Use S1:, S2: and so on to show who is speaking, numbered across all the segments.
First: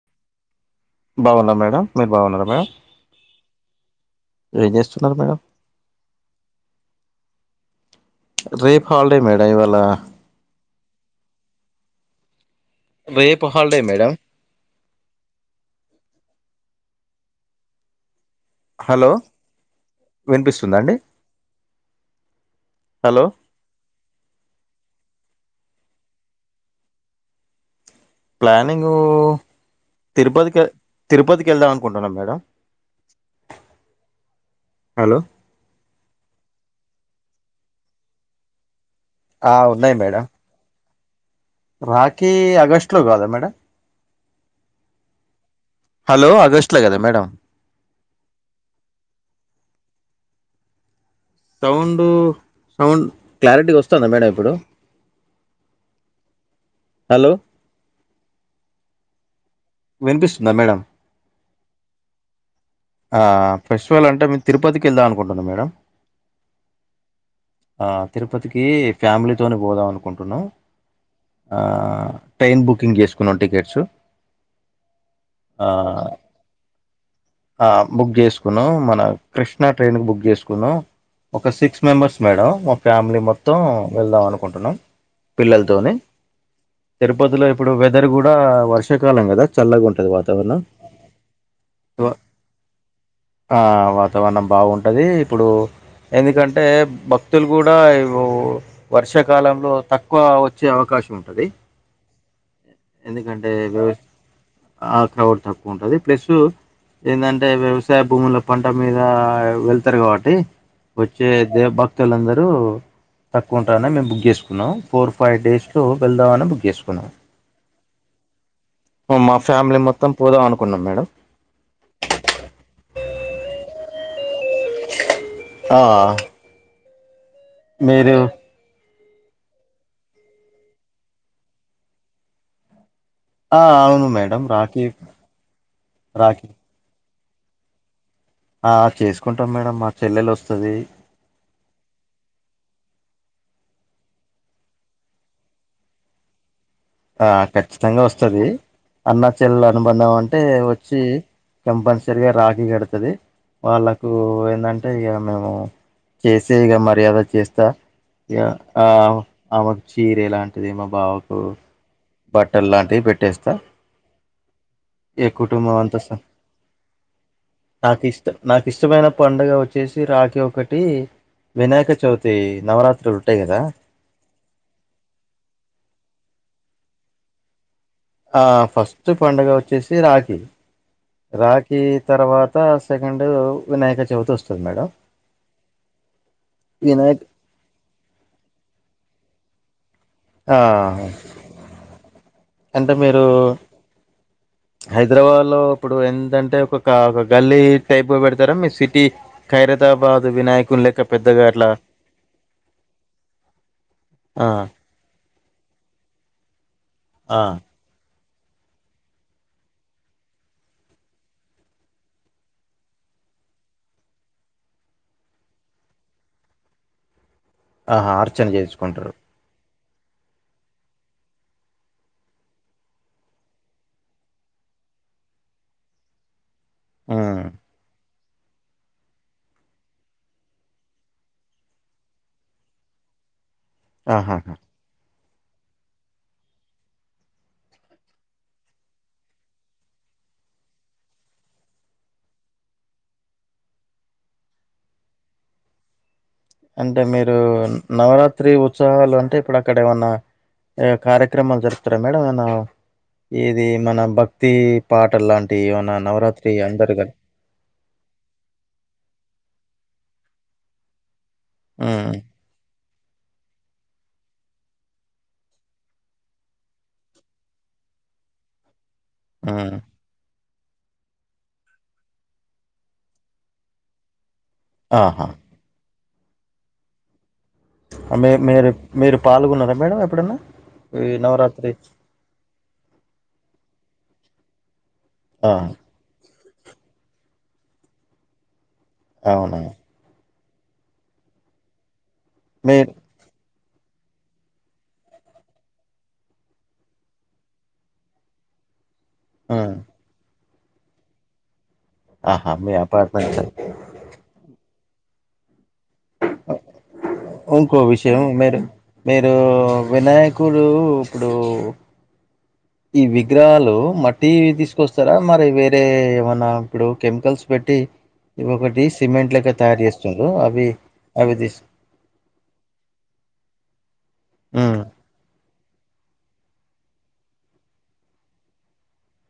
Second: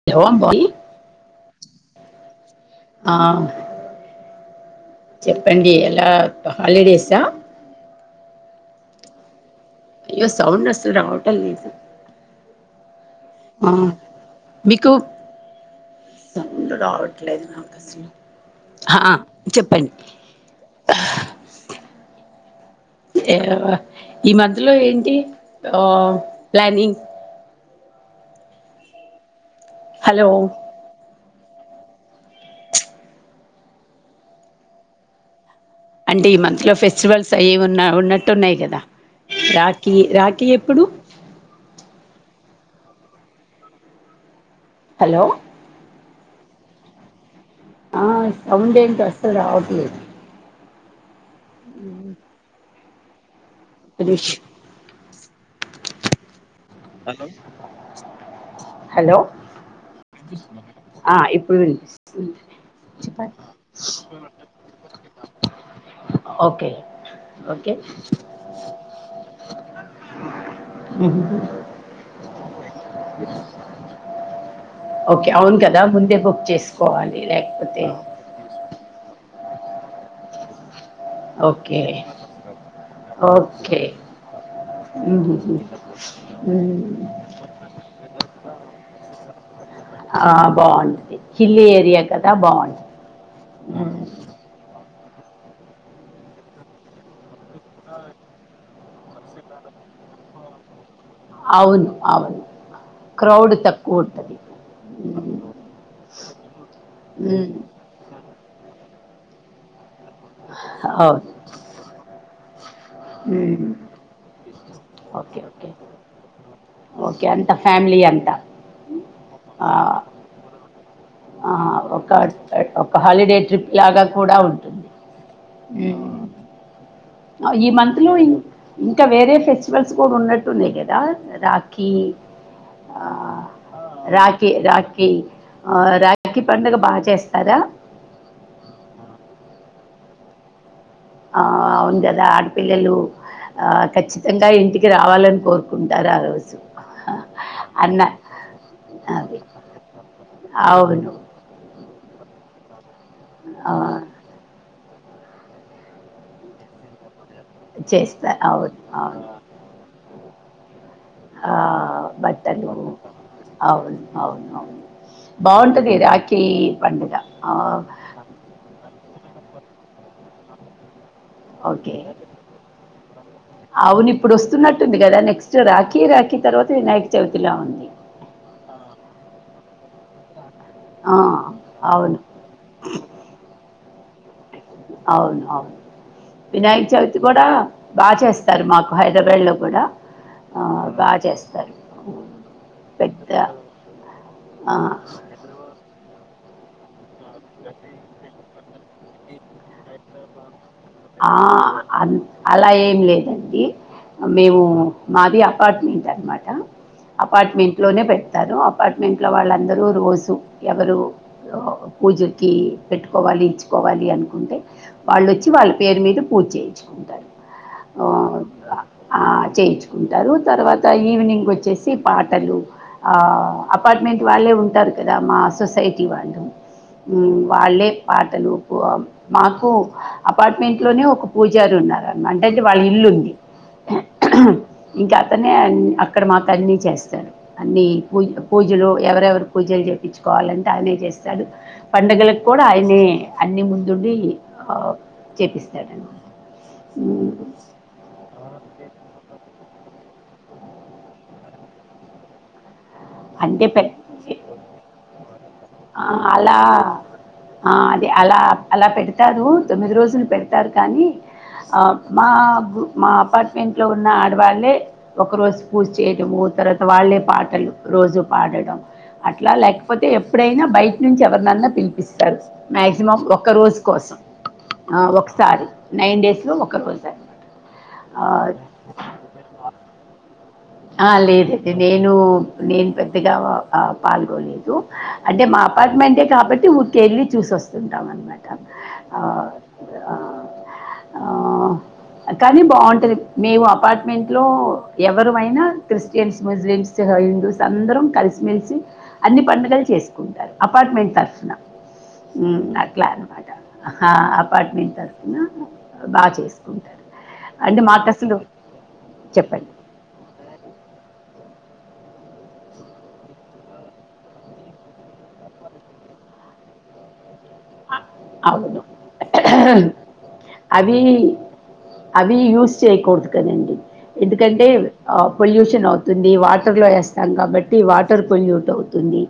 S1: [unintelligible]
S2: బావున్నా మేడం మీరు బావున్నారా మేడం
S1: ఆ
S2: ఏం చేస్తున్నారు మేడం
S1: చెప్పండి ఎలా హాలిడేసా
S2: రేప్ హాలిడే మేడం ఇవాళ
S1: ఏదో సౌండ్ అస్సలు రావటం లేదు
S2: రేపు
S1: ఆ
S2: హల్డే మేడమ్
S1: మీకు సౌండు రావట్లేదు నాకు అసలు
S2: హలో
S1: హా చెప్పండి
S2: వినిపిస్తుందా అండి హలో
S1: ఈ మధ్యలో ఏంటి ఆ ప్లానింగ్
S2: ప్లానింగు
S1: హలో
S2: తిరుపతి కె తిరుపతి కి వెళ్దాం అనుకుంటున్నాం మేడం హలో
S1: అంటే ఈ మంత్లో ఫెస్టివల్స్ అయ్యి ఉన్నా ఉన్నట్టు ఉన్నాయి కదా
S2: ఆ
S1: రాఖీ రాఖీ ఎప్పుడు
S2: రాఖి అగస్ట్ లో కాదా మేడం
S1: హలో
S2: హలో ఆగస్ట్ లో కదా మేడం
S1: ఆ సౌండ్ ఏంటి అసలు రావట్లేదు
S2: సౌండు సౌండ్ క్లారిటీ
S1: ఒక్క
S2: వస్తుందా మేడం
S1: నిమిషం
S2: ఇప్పుడు హలో
S1: హలో
S2: వినిపిస్తుందా మేడం
S1: ఆ ఇప్పుడు వినిపిస్తుంది
S2: ఆ
S1: చెప్పండి
S2: ఫెస్టివల్ అంటే మేము తిరుపతికి వెళ్దాం అనుకుంటున్నాం మేడం
S1: ఓకే ఓకే
S2: ఆ తిరుపతికి ఫ్యామిలీ తోనె పోదాం అనుకుంటున్నాం
S1: మ్ హుహు
S2: ఆ ట్రైన్ బుకింగ్ చేసుకున్నాం టికెట్స్
S1: ఓకే అవును
S2: ఆ
S1: కదా ముందే బుక్ చేసుకోవాలి లేకపోతే
S2: కున్నాం మన కృష్ణ ట్రైన్ కి బుక్ చేసుకున్నాం ఒక
S1: ఓకే
S2: సిక్స్ మెంబర్స్ మేడం మా ఫ్యామిలీ మొత్తం వెళ్దాం అనుకుంటున్నాం
S1: ఉహు హు
S2: పిల్లలతోని
S1: మ్
S2: తిరుపతిలో ఇప్పుడు వెదర్ కూడా వర్షాకాలం కదా చల్లగ ఉం టది
S1: ఆ,
S2: వాతావరణం
S1: బాగుంటుంది హిల్ ఏరియా
S2: వా
S1: కదా బాగుంటుంది
S2: ఆ
S1: మ్మ్.
S2: వాతావరణం బాగుం అది ఇప్పుడు ఎందుకంటే భక్తులు కూడా ఇపు వర్షాకాలంలో తక్కువ వచ్చే అవకాశం ఉంటది
S1: అవును అవును క్రౌడ్
S2: ఎందుకంటే
S1: తక్కువ
S2: వ్యవ
S1: ఉంటది
S2: ఆ క్రౌడ్ తక్కువ ఉంటది ప్లసు ఎందంటే
S1: మ్మ్.
S2: వ్యవసాయ భూముల పంట మీద వెళ్తారు కాబట్టి వచ్చే
S1: అవును
S2: దే భక్తులందరూ తక్కువ
S1: మ్మ్.
S2: ఉంటారనే మేము బుక్ చేసుకున్నాం ఫోర్
S1: ఓకే
S2: ఫైవ్
S1: ఓకే
S2: డేస్లో వెళ్దాం అని బుక్ చేసుకున్నాం
S1: ఓకే అంత ఫ్యామిలీ అంత
S2: మా ఫ్యామిలీ మొత్తం పోదాం అనుకున్నాం మేడం
S1: ఆ ఒక ఒక హాలిడే ట్రిప్ లాగా కూడా ఉంటుంది
S2: ఆ
S1: అ ఈ మంత్లో
S2: మీరు
S1: ఇం ఇంకా వేరే ఫెస్టివల్స్ కూడా ఉన్నట్టున్నాయి కదా రాఖీ ఆ
S2: ఆ అవును మేడం
S1: రాఖీ రాఖీ ఆ రాఖీ పండగ బా చేస్తారా
S2: ఆ చేసుకుంటాం మేడం మా చెల్లెలు వస్తది
S1: ఆ అవును కదా ఆడపిల్లలు ఆ ఖచ్చితంగా ఇంటికి రావాలని కోరుకుంటారు ఆరోజు
S2: ఆ ఖచ్చితంగా వస్తది అన్న
S1: అది
S2: చెల్లెలు అనుబధం అంటే వచ్చి
S1: అవును
S2: కంపల్సరిగా రాకి కడతది
S1: ఆ,
S2: వాళ్ళకు ఏంటం టే ఇగ మేము చేసే ఇగ మర్యాద చేస్తా
S1: చేస్తా
S2: ఇగ
S1: అవును
S2: ఆ
S1: అవును
S2: ఆమెకు చీరె ఎలాంటిదేమో బావ్
S1: ఆ బట్టలు
S2: పెట్టేస్తా
S1: అవును అవు అవు
S2: ఇగ కుటుంబం
S1: బాగుంటది
S2: అంతా స
S1: రాఖీ పండుగ ఆ
S2: నాకు ఇష్ట నాకు ఇష్టమైన పండగ వచ్చేసి రాఖి ఒకటి వినాయక
S1: ఓకే
S2: చవితి నవరాత్రు ఉంటయి కదా
S1: అవును ఇప్పుడు వస్తున్నట్టుంది కదా నెక్స్ట్ రాఖీ రాఖీ తర్వాత వినాయక చవితిలా ఉంది
S2: ఆ ఫస్ట్ పండగ వచ్చేసి రాఖీ
S1: ఆ,
S2: రాఖీ
S1: అవును
S2: తర్వా త సెకండు వినాయక చవితి వస్
S1: అవును అవును వినాయక చవితి
S2: వినాయక్
S1: కూడా బా చేస్తారు మాకు హైదరాబాద్లో కూడా
S2: ఆ
S1: బా చేస్తారు
S2: అంటే మీరు
S1: పెద్ద ఆ,
S2: హైదరాబాద్ లో ఇప్పుడు ఎంటంటే ఒక ఒక గల్లీ టైప్గా పెడతారా మీ సిటీ ఖైరతాబాదు వినాయకుని లెక్క పెద్దగా అట్లా
S1: అం అలా ఏం లేదండి
S2: ఆ
S1: మేము మాది అపార్ట్మెంట్ అనమాట
S2: ఆ
S1: అపార్ట్మెంట్ లోనే పెడతారు అపార్ట్మెంట్లో వాళ్ళందరూ రోజు ఎవరు పూజకి పెట్టుకోవాలి ఇచ్చుకోవాలి అనుకుంటే వాళ్లొచ్చి వాళ్ళు పేరు మీద పూర్ చేయించుకుంటారు
S2: ఆహా అర్చన చేసుకుంటారు
S1: ఉంటారు తర్వాత ఈవినింగ్ వచ్చేసి పాటలు ఆ అపార్ట్మెంట్ వాళ్ళే ఉంటారు కదా మా సొసైటీ వాళ్ళు మ్
S2: ఉమ్
S1: వాళ్ళే పాటలు కు మాకు అ పార్ట్మెంట్ లోనే ఒక పూజారి ఉన్నారున్నమ అంటంటే వాళ్ళ ఇల్లుంది
S2: ఆహా
S1: ఇంక అతనే అన్ అక్కడ మాకు అన్నీ చేస్తా అన్ని పూ పూజలు ఎవరెవరు పూజలు చేపైచుకోవాలంటే ఆయనే చేస్తాడు పండగలకు కూడ ఆయనే అన్ని ముందుండి ఆ చేపిస్తాడ [unintelligible]
S2: అంటే మీరు నవరాత్రి ఉత్సవాలు అంటే ఇప్పుడు అక్కడ ఏమన్న [unintelligible] కార్యక్రమాలు జరుపుతారా మేడం ఏన ఇది
S1: అంటే పె-
S2: మన భక్తి పాటలులాంటి ఏవన్న
S1: ఆ,
S2: నవరాత్రి
S1: అలా
S2: అందరు
S1: ఆ అది అల అలా పెడతారు తొమ్మిది రోజులు పెడతారు కానీ ఆ
S2: ఉమ్
S1: మా మా అపార్ట్మెంట్లో ఉన్న ఆడవాళ్ళే ఒకరోజు పూజ చేయటము తర్వాత వాళ్ళే పాటలు రోజు పాడడం అట్ల
S2: ఉమ్
S1: లేకపోతే ఎ ఎప్పుడైన బయట నుంచి ఎవరినన్నా పిలిపిస్తారు మాక్సిమం ఒక్క రోజు కోసం ఆ
S2: ఆహా
S1: ఒకసారి నైన్ డేస్ లో ఒక రోజు అనమాట
S2: [unintelligible] మీరు మీరు పాల్గొన్నార మేడం ఎప్పుడన్న
S1: ఆ లేదండి నేను నేను పెద్దగ ఆ పాల్గొనాలేదు అంటే
S2: ఆ
S1: మా అపార్ట్మెంటే కాబట్టి ఊరికే ఏళ్ళి చూసి వస్తుంటాం అనమాట ఆ
S2: అవునా
S1: ఆ కానీ
S2: మీరు
S1: బాగుంటది మేము అపార్ట్మెంట్ లో ఎవరు మై నా క్రిస్టియన్స్ ముస్లిమ్స్ హిందూస్ అందరం కలిసిమెలిసి అన్ని
S2: ఆ
S1: పండుగలు చేసు కుంటారు అపార్ట్మెంట్ తరుపున
S2: ఆహా
S1: మ్
S2: మీ
S1: అట్ల
S2: అపార్ట్మెంట్
S1: అనమాట అ హా అపార్ట్మెంట్ తరుపున బా చే [unintelligible]
S2: ఇంకో విషయం మీరు మీరు
S1: చెప్పండి
S2: వినాయకుడు ఇప్పుడు ఈ విగ్రహాలు మట్టివి తీసుకొస్తారా మరి వేరే ఏమన్నా ఇప్పుడు కెమికల్స్ పెట్టి ఇ
S1: అవును
S2: ఒకటి సిమెంట్ లెక్క తయారు చేస్తుండు అవి అవి తీ
S1: అవి యూజ్ చేయకూడదు కదండి ఎందుకంటే
S2: ఉమ్
S1: పొల్యూషన్ అవుతుంది వాటర్లో వేస్తాం కాబట్టి వాటర్ పొల్యూట్ అవుతుంది.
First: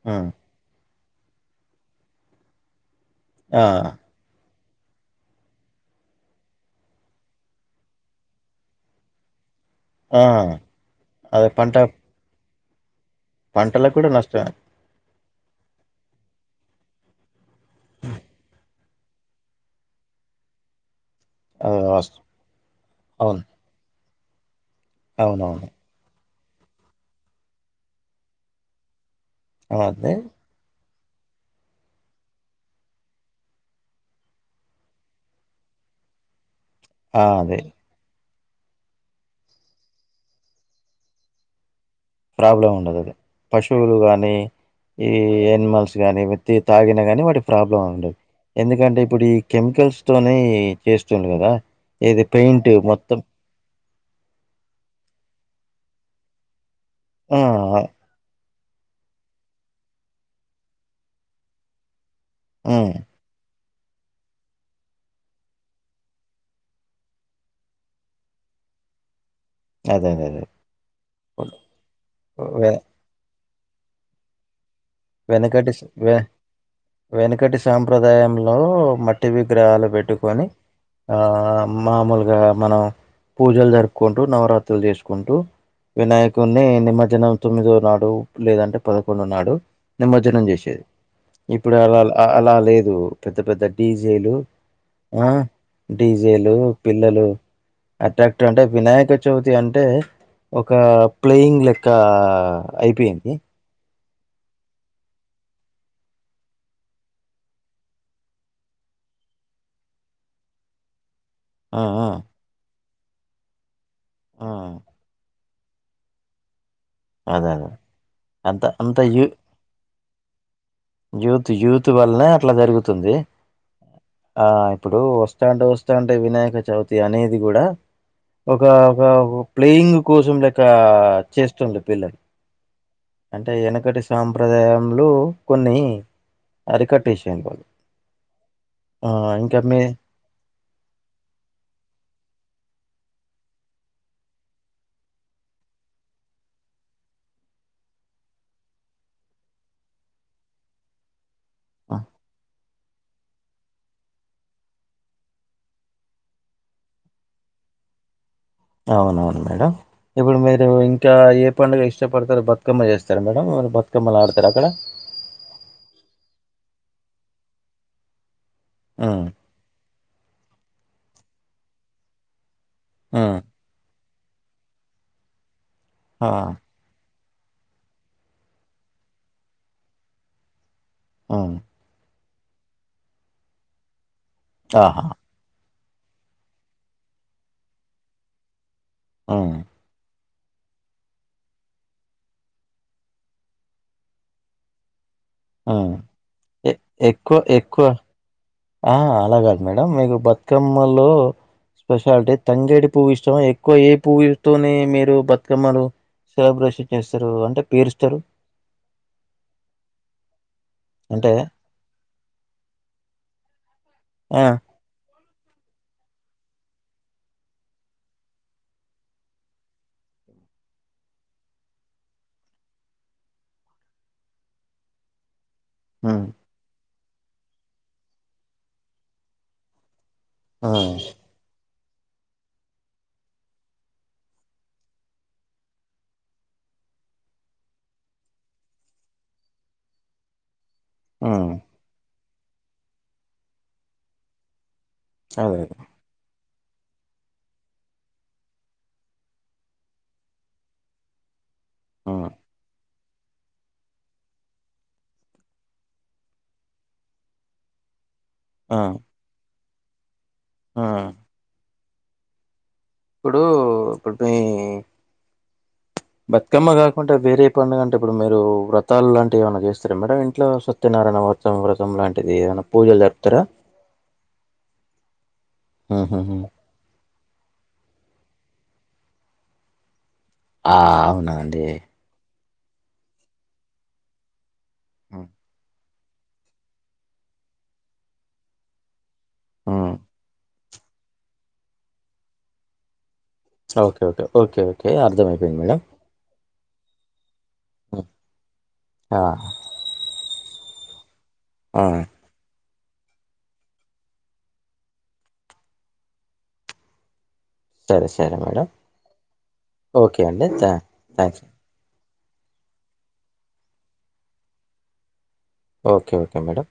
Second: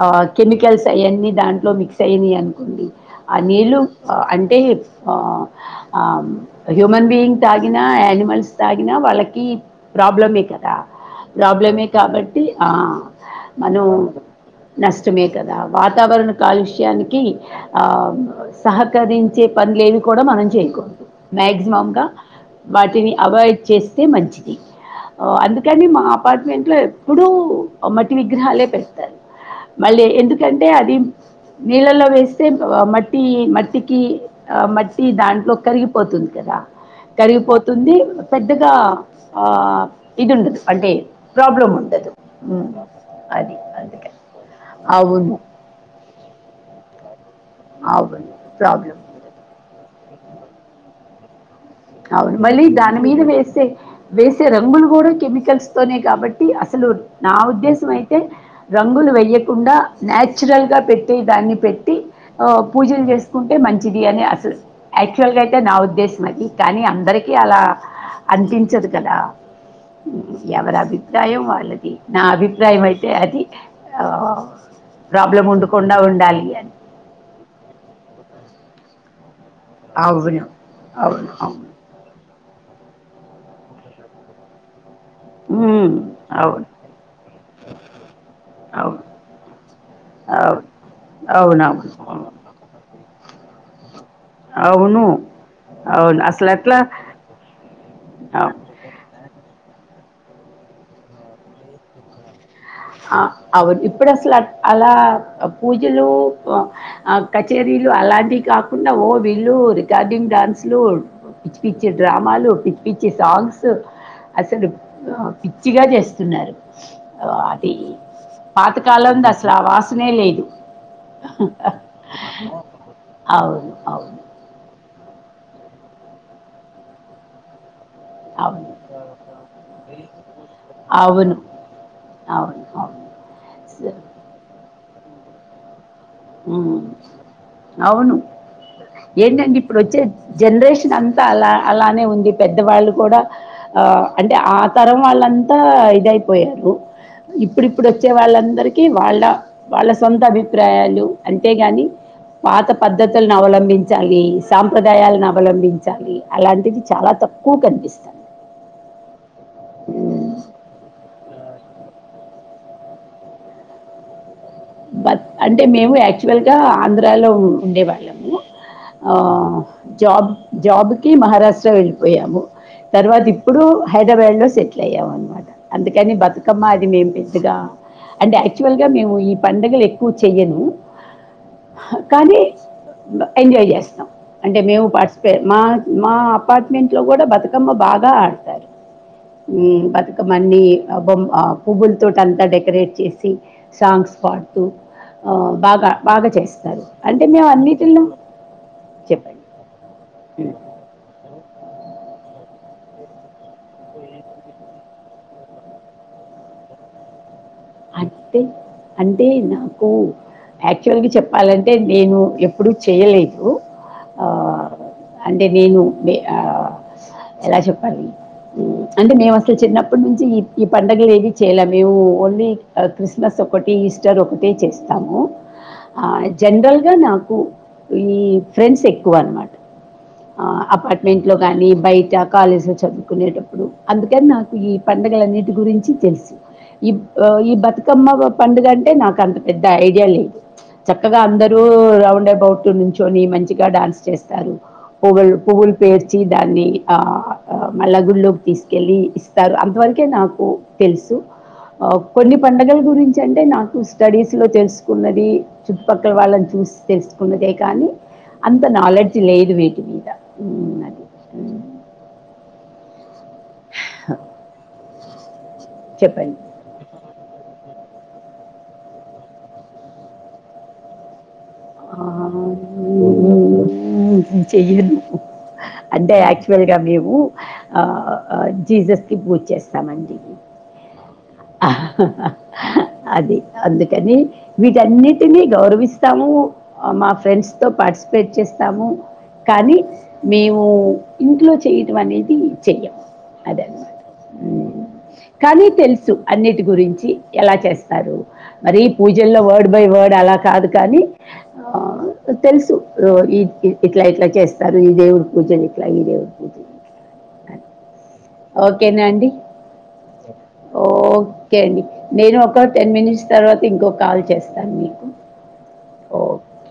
S1: ఆ
S2: ఉమ్
S1: కెమికల్స్ అయన్నీ దాంట్లో మిక్స్ అయనాయి అనుకోండి ఆ నీళ్ళు అంటే ఆ హ్యూమన్ బీయింగ్ తాగిన యానిమల్స్ తాగిన వాళ్ళకి
S2: ఆ
S1: ప్రాబ్లమే కదా
S2: అదే పంట
S1: ప్రాబ్లమే కాబట్టి ఆ
S2: పంటలకు కూడా నష్టమే
S1: [unintelligible] నష్టమే కదా వాతావరణ కాలుష్యానికి సహకరి [unintelligible] వచ్చే పనులేవి కూడ మనం చేయకూడదు
S2: ఆ!
S1: మక్సిమం గా
S2: వాస్తవం.
S1: వాటిని
S2: అవును
S1: అవాయిడ్ చే అదే మంచిది
S2: అవునవును
S1: అందుకని మా. అపార్ట్మెంట్ లో ఎప్పుడు మట్టి విగ్రహాలే పెడతారు మళ్ళీ ఎం
S2: అదే
S1: ఎందుకంటే అది నీళ్ళలో వేస్ మట్టి మట్టికి మట్టి దాంట్లో కరిగిపోతుంది కదా
S2: ఆ! అదే
S1: కరిగిపోతుంది పెద్దగా ఆ ఇది ఉండదు అంటే ప్రాబ్లం ఉండదు ఉమ్,
S2: ప్రాబ్లం ఉండదు అది పశువులు గాని ఈ
S1: అవును.
S2: యానిమల్స్ గానీ విది తాగిన కానీ వాటికి ప్రాబ్లం ఉండదు
S1: అవును.
S2: ఎందుకంటే
S1: ప్రాబ్లమ్.
S2: ఇప్పుడు ఈ కెమికల్స్ తోనే చేస్తుండు కదా ఏది
S1: అవును మళ్ళీ
S2: పెయింట్
S1: దాని
S2: మొత్తం
S1: మీద వేసే వేసే రంగులు కూడ కెమికల్స్ తోనే కాబట్టి అసలు నా
S2: ఆ
S1: ఉద్దేశం అయి రంగులు వేయకుండ న్యాచురల్గా పెట్టే దాన్ని పెట్టి
S2: ఉమ్
S1: పూజలు చేసుకుంటే మంచిది అని ఆశిస్ యాక్చువల్ గా అయితే నా ఉద్దేశం అది కానీ అందరికిీ అలా అందించదు కదా
S2: అదే అదే అదే
S1: ఎవరి అభిప్రాయం వాళ్ళది నా
S2: వె
S1: అభిప్రాయం అయితే అయితే అది ప్రాబ్లం ఉండకుండా ఉండాలి అని
S2: వెనుకటి సాంప్రదాయంలో మట్టి విగ్రహాలు పెట్టుకొని
S1: అవును.
S2: ఆ
S1: అవును. అవును.
S2: మామూలుగా మనం పూజలు జరుపుకుంటూ నవరాత్రులు చేసుకు కుంటూ
S1: ఉమ్, అవును
S2: వినాయకుని నిమజ్జనం తొమ్మిదో నాడు లేదంటే
S1: అవును
S2: పదకొండో నాడు నిమజ్జనం
S1: అవును
S2: చేసేది ఇప్పుడు
S1: అవునవును
S2: అలా
S1: అవును
S2: అలా లేదు పెద్ద పెద్ద డీజేలు
S1: అవును
S2: ఆ
S1: అవును అసలు
S2: డీజేలు
S1: అట్లా
S2: పిల్లలు అట్రాక్టి
S1: అవ్-
S2: అంటే వినాయక చవితి అంటే ఒక ప్లేయింగ్ లెక్క
S1: ఆ
S2: అయిపోయింది
S1: అవును ఇప్పుడు అసలు అలా పూజలు ఆ కచేరీలు అలాంటివి కాకుండా ఓ వీళ్ళు రికార్డింగ్ డాన్స్ లు పిచ్చి
S2: ఆ
S1: పిచ్చి
S2: ఆ
S1: డ్రామాలు పిచ్చి పిచ్చి సాంగ్స్
S2: ఆ
S1: అసలు పిచ్చిగా చేస్తున్నారు
S2: అదే అదే
S1: అది
S2: అంత అంత
S1: పాతకాలం
S2: యూ
S1: దసలు వాస నె లేదు
S2: యూత్ యూత్ వల్ల అట్లా జరుగుతుంది
S1: అవును అవును
S2: ఆ ఇప్పుడు వస్తాంటే వస్తాంటే వినాయక చవితి అనేది కూడా ఒక
S1: అవును
S2: ఒక ప్లేయింగ్ కోసం లేక
S1: అవును
S2: చేస్తుండు పిల్లలు
S1: అవును అవును
S2: అంటే
S1: స-
S2: వెనకటి సాంప్రదాయంలో కొన్ని అరికట్టేసారు వాళ్ళు
S1: అవును
S2: ఆ
S1: ఏంటండి
S2: ఇంకా
S1: ఇప్పుడు
S2: మీ
S1: వచ్చే జనరేషన్ అంతా అలా అలానే ఉంది పెద్దవాళ్ళు కూడా అంటే ఆ తరం వాళ్ళంతా ఇదయిపోయారు ఇప్పుడిప్పుడు వచ్చే వాళ్ళందరికిీ వాళ్ళ వాళ్ళ సొంత అభిప్రాయాలు అంతేగాని
S2: ఆ!
S1: పాత పద్ధతులను అవలంబించాలి సాంప్రదాయాలను అవలంబించాలి అలాంటివి చాలా తక్కువ కనిపిస్తంది
S2: అవునవును మేడం ఇప్పుడు మీరు ఇంకా ఏ పండుగ ఇష్టపడతారు బతుకమ్మ చేస్తారు మేడంరు బతుకమ్మలు ఆడుతార అక్కడ
S1: బత్ అంటే మేము యాక్చువల్గా ఆంధ్రాలో ఉండేవాళ్ళము
S2: హ్మ్.
S1: జాబ్ జాబ్ కి మహారాష్ట్ర వెళ్ళిపోయాము తర్వాత
S2: హ్మ్.
S1: ఇప్పుడు హైదరాబాద్ లో సెటిల్ అయ్యామ అనమాట అందుకని
S2: ఆ!
S1: బతుకమ్మ మే పెద్దగా అంటే యాక్చువల్ గా మేము ఈ పండుగలు ఎక్కువ చెయ్యను
S2: హ్మ్.
S1: కానీ ఎంజాయ్ చేస్తాం అంటే మేము
S2: ఆహా!
S1: పార్టిస్ మా మా అపార్ట్మెంట్ లో కూడా బతుకమ్మ బాగా ఆడతారు
S2: హ్మ్.
S1: బతు ఒక మన్ని పువ్వుల తోటి అంతా డెకరేట్ చేసి సాంగ్స్ పాడు ఆ బాగా
S2: హ్మ్.
S1: బాగా
S2: ఎ
S1: చేస్తారు అంటే
S2: ఎక్కువ
S1: మేము
S2: ఎక్కువ
S1: అన్నిటిని
S2: ఆ అలా కాదు మేడం మీకు బతుకమ్మలో స్పెషాలిటీ తంగేడి పువ్వు ఇష్టం ఎక్కువ ఏ పువ్వు ఇస్తనే మీరు బతుకమ్మలు సెలబ్రేషన్ చేస్తారు అంటే పేరుస్తారు?
S1: అంటే అంటే నాకు యాక్చువల్గా
S2: అంటే
S1: చెప్పాలంటే ంట నేను ఎప్పుడుూ చేయలేదు
S2: ఆ
S1: అంటే వేను ఆ ఎలా చెప్పారు అంటే మేము అసలు చిన్నప్పటి నుంచి ఈ ఈ పండగలు ఏది చేయలే మేము ఓన్లీ క్రిస్మస్ ఒకటి ఈస్టర్ ఒకటి చేస్తాము
S2: ఆ
S1: జెన్రల్గా నాకు ఈ ఫ్రెండ్స్ ఎక్కువ అన్మాట అ
S2: హ్మ్.
S1: అప్పట్ లో కానీ బయట కాలేజీలో చదువుకునేటప్పుడు అందుకని నాకు ఈ పండుగల అన్నిటి గురించి తెలుసు ఈ ఈ బతుకమ్మ పండుగ అంటే నాకు అంత పెద్ద ఐడియా లేదు చక్కగా
S2: హ్మ్.
S1: అందరుూ రౌండ్ అబౌట్ నుంచొని మంచిగ డాన్స్ చేస్తారు పుగల్
S2: అదే.
S1: పువుల్
S2: అదే.
S1: పేర్ వచ్చి దాన్ని ఆ మల్ల గుడిలోకి తీసుకెళ్ళి ఇస్తారు అంతవరుకే నాకు తెలుసు
S2: హ్మ్.
S1: కొన్ని పండగల గురించి అంటే నాకు స్టడీస్ లో తెలుసుకున్నది చుట్టుపక్కల వాళ్ళని చూసి తెసుకున్నదే కానీ అంత
S2: ఆ!
S1: నాలెడ్జీ లేదు వీటి మీద
S2: ఆ
S1: అది ఉమ్,
S2: ఇప్పుడు ఇప్పుడు పోయి
S1: చెప్పండి
S2: చక్కమ్మ కాకుంటే వేరే పండగ అంటే ఇప్పుడు మీరు వ్రతాలు లాంటి ఏమన్న చేస్తరా మేడం ఇంట్లో సత్యనారాయణ వ్రతం వ్రతం
S1: ఆ
S2: లాంటిది ఏమైనా పూజలు జరుపుతారా
S1: నేను చేయ ను అంటే
S2: ఉహుహు
S1: యాక్చుల్ ఇక మేము ఆ జీసస్ కి పూజ చేస్తామండి
S2: ఆ అవునండి
S1: అది అందుకని వీటన్నిటినీ గౌరవిస్తాము మా ఫ్రెండ్స్ తో పార్టిసిపేట్ చేస్తాము కానీ
S2: ఉమ్
S1: మేము ముఇంట్లో చేయడం అనేది చెయ్యం
S2: ఓకే ఓకే ఓకే ఓకే అర్ధమ అయిపోయింది
S1: కానీ
S2: మేడం
S1: తెలుసు అన్నిటి గురించి ఎలా
S2: హ్మ్.
S1: చేస్తారు మరి
S2: ఆ
S1: పూజల్లో వర్డ్ బై వర్డ్ అలా కాదు కానీ ఆ తెల్సు ఈ ఇట్ల ఇట్ల చేస్తారు ఈ దేవుడి పూజలు ఇట్లా ఈ దేవుడి పూజ
S2: తర్ సరే మ
S1: ఓకే నండి
S2: థ్యా థ్యాంక్స్
S1: ఓకె అండి నేను ఒక టెన్ మినిట్స్ తర్వాత ఇంకో కాల్ చేస్తాను మీకు
S2: ఓకె ఓకే మేడం